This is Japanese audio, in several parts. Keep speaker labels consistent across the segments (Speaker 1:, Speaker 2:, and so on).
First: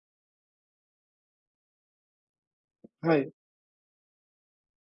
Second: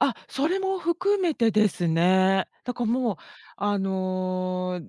Speaker 1: あ、それも含めてですね。だからもう、
Speaker 2: はい。
Speaker 1: あの、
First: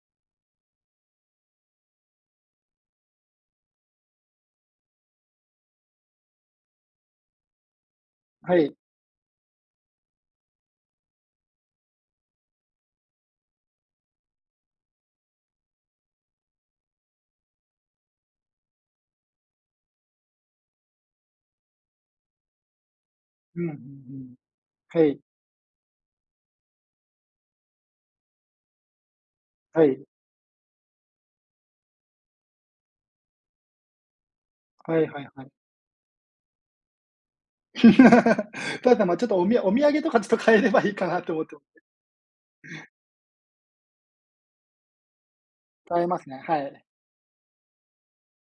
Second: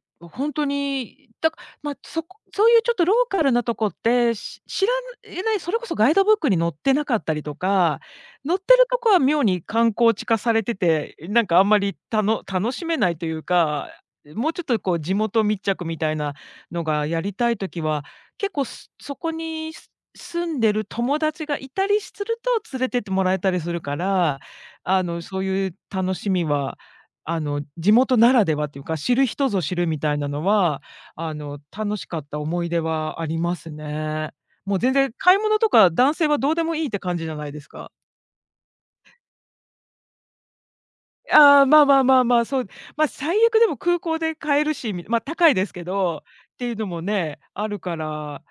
Speaker 1: いほんとに、だかま、そこそういうちょっとローカルなとこって、し知らいえないそれこそガイドブックに載ってなかったりとか、載
Speaker 2: は
Speaker 1: って
Speaker 2: い。
Speaker 1: るとこは妙に観光地化されてて、なんかあんまりたの楽しめないというか、もうちょっとこう地元密着みたいなのがやりたい時は、結構そこにす住んでる友達がいたりすると、連れてってもらえたり
Speaker 2: うんうん
Speaker 1: す
Speaker 2: う
Speaker 1: るか
Speaker 2: ん。
Speaker 1: ら。あ
Speaker 2: はい。
Speaker 1: の、そういう楽しみは、あの、地元ならではっていうか、知る人ぞ知
Speaker 2: は
Speaker 1: るみ
Speaker 2: い。
Speaker 1: たいなのは、あの、楽しかった思い出はありますね。もう全
Speaker 2: はい
Speaker 1: 然
Speaker 2: はい
Speaker 1: 買い
Speaker 2: はい。
Speaker 1: 物とか男性はどうでもいいって感じじゃないですか？
Speaker 2: ただ、ま、ちょっと、おみやお土産とかちょっと買えればいいかなと思ってま
Speaker 1: ああ、まあまあまあまあ、そう。まあ、最悪でも空港で買えるし、みまあ高いですけ
Speaker 2: 買えま
Speaker 1: ど、
Speaker 2: すね、
Speaker 1: っ
Speaker 2: は
Speaker 1: ていう
Speaker 2: い。
Speaker 1: のもね、あるから。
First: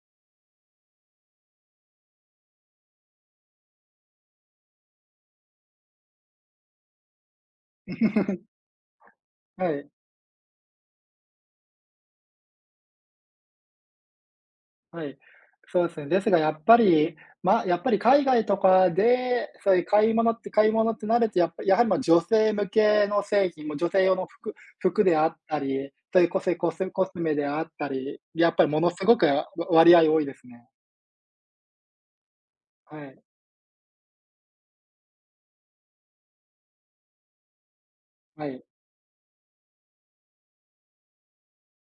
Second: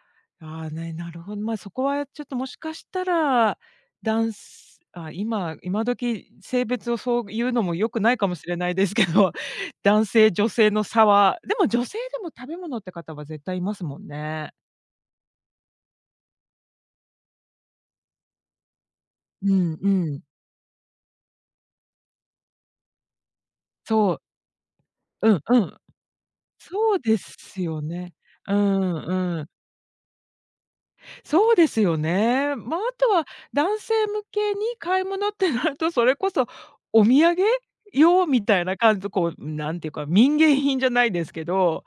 Speaker 1: ああ、ね、なるほど。まあ、そこはちょっともしかしたら、だんすああ、今今時、性別をそういうのも良くないかもし れないですけど、
Speaker 2: はい。
Speaker 1: 男性女性の差は。でも女性でも食べ物って方は絶対いますもんね。
Speaker 2: はい。そうですね。ですがやっぱり、ま、やっぱり海外とかで、
Speaker 1: う
Speaker 2: そう
Speaker 1: ん
Speaker 2: いう
Speaker 1: う
Speaker 2: 買い
Speaker 1: ん。
Speaker 2: 物って買い物ってなるとやっぱりやはり、ま、女性向けの製品、ま、女性
Speaker 1: そ
Speaker 2: 用
Speaker 1: う。
Speaker 2: の服服であ
Speaker 1: う
Speaker 2: っ
Speaker 1: ん
Speaker 2: た
Speaker 1: うん。
Speaker 2: り、そういうこせこせん
Speaker 1: そう
Speaker 2: コス
Speaker 1: で
Speaker 2: メであ
Speaker 1: す
Speaker 2: っ
Speaker 1: よ
Speaker 2: た
Speaker 1: ね。
Speaker 2: り、や
Speaker 1: う
Speaker 2: っぱり物
Speaker 1: ん
Speaker 2: 凄く
Speaker 1: う
Speaker 2: わ
Speaker 1: ん。
Speaker 2: 割合多いですね。
Speaker 1: そうですよね。まあ、あ
Speaker 2: は
Speaker 1: と
Speaker 2: い。
Speaker 1: は男性向けに買い物ってなると、それこそお土産用み
Speaker 2: は
Speaker 1: た
Speaker 2: い。
Speaker 1: いな感じでこう、なんていうか、民芸品じゃないですけど、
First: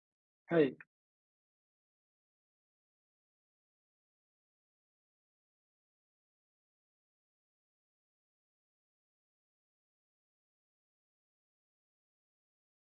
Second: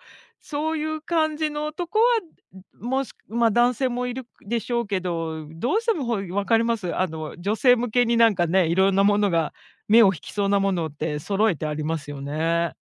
Speaker 2: は
Speaker 1: そ
Speaker 2: い。
Speaker 1: ういう感じのとこは、んもし、ま、男性もいるでしょうけど、どうしてもほい分かります？あの女性向けになんかね、色んなものが目を引きそうなものって揃えてありますよね。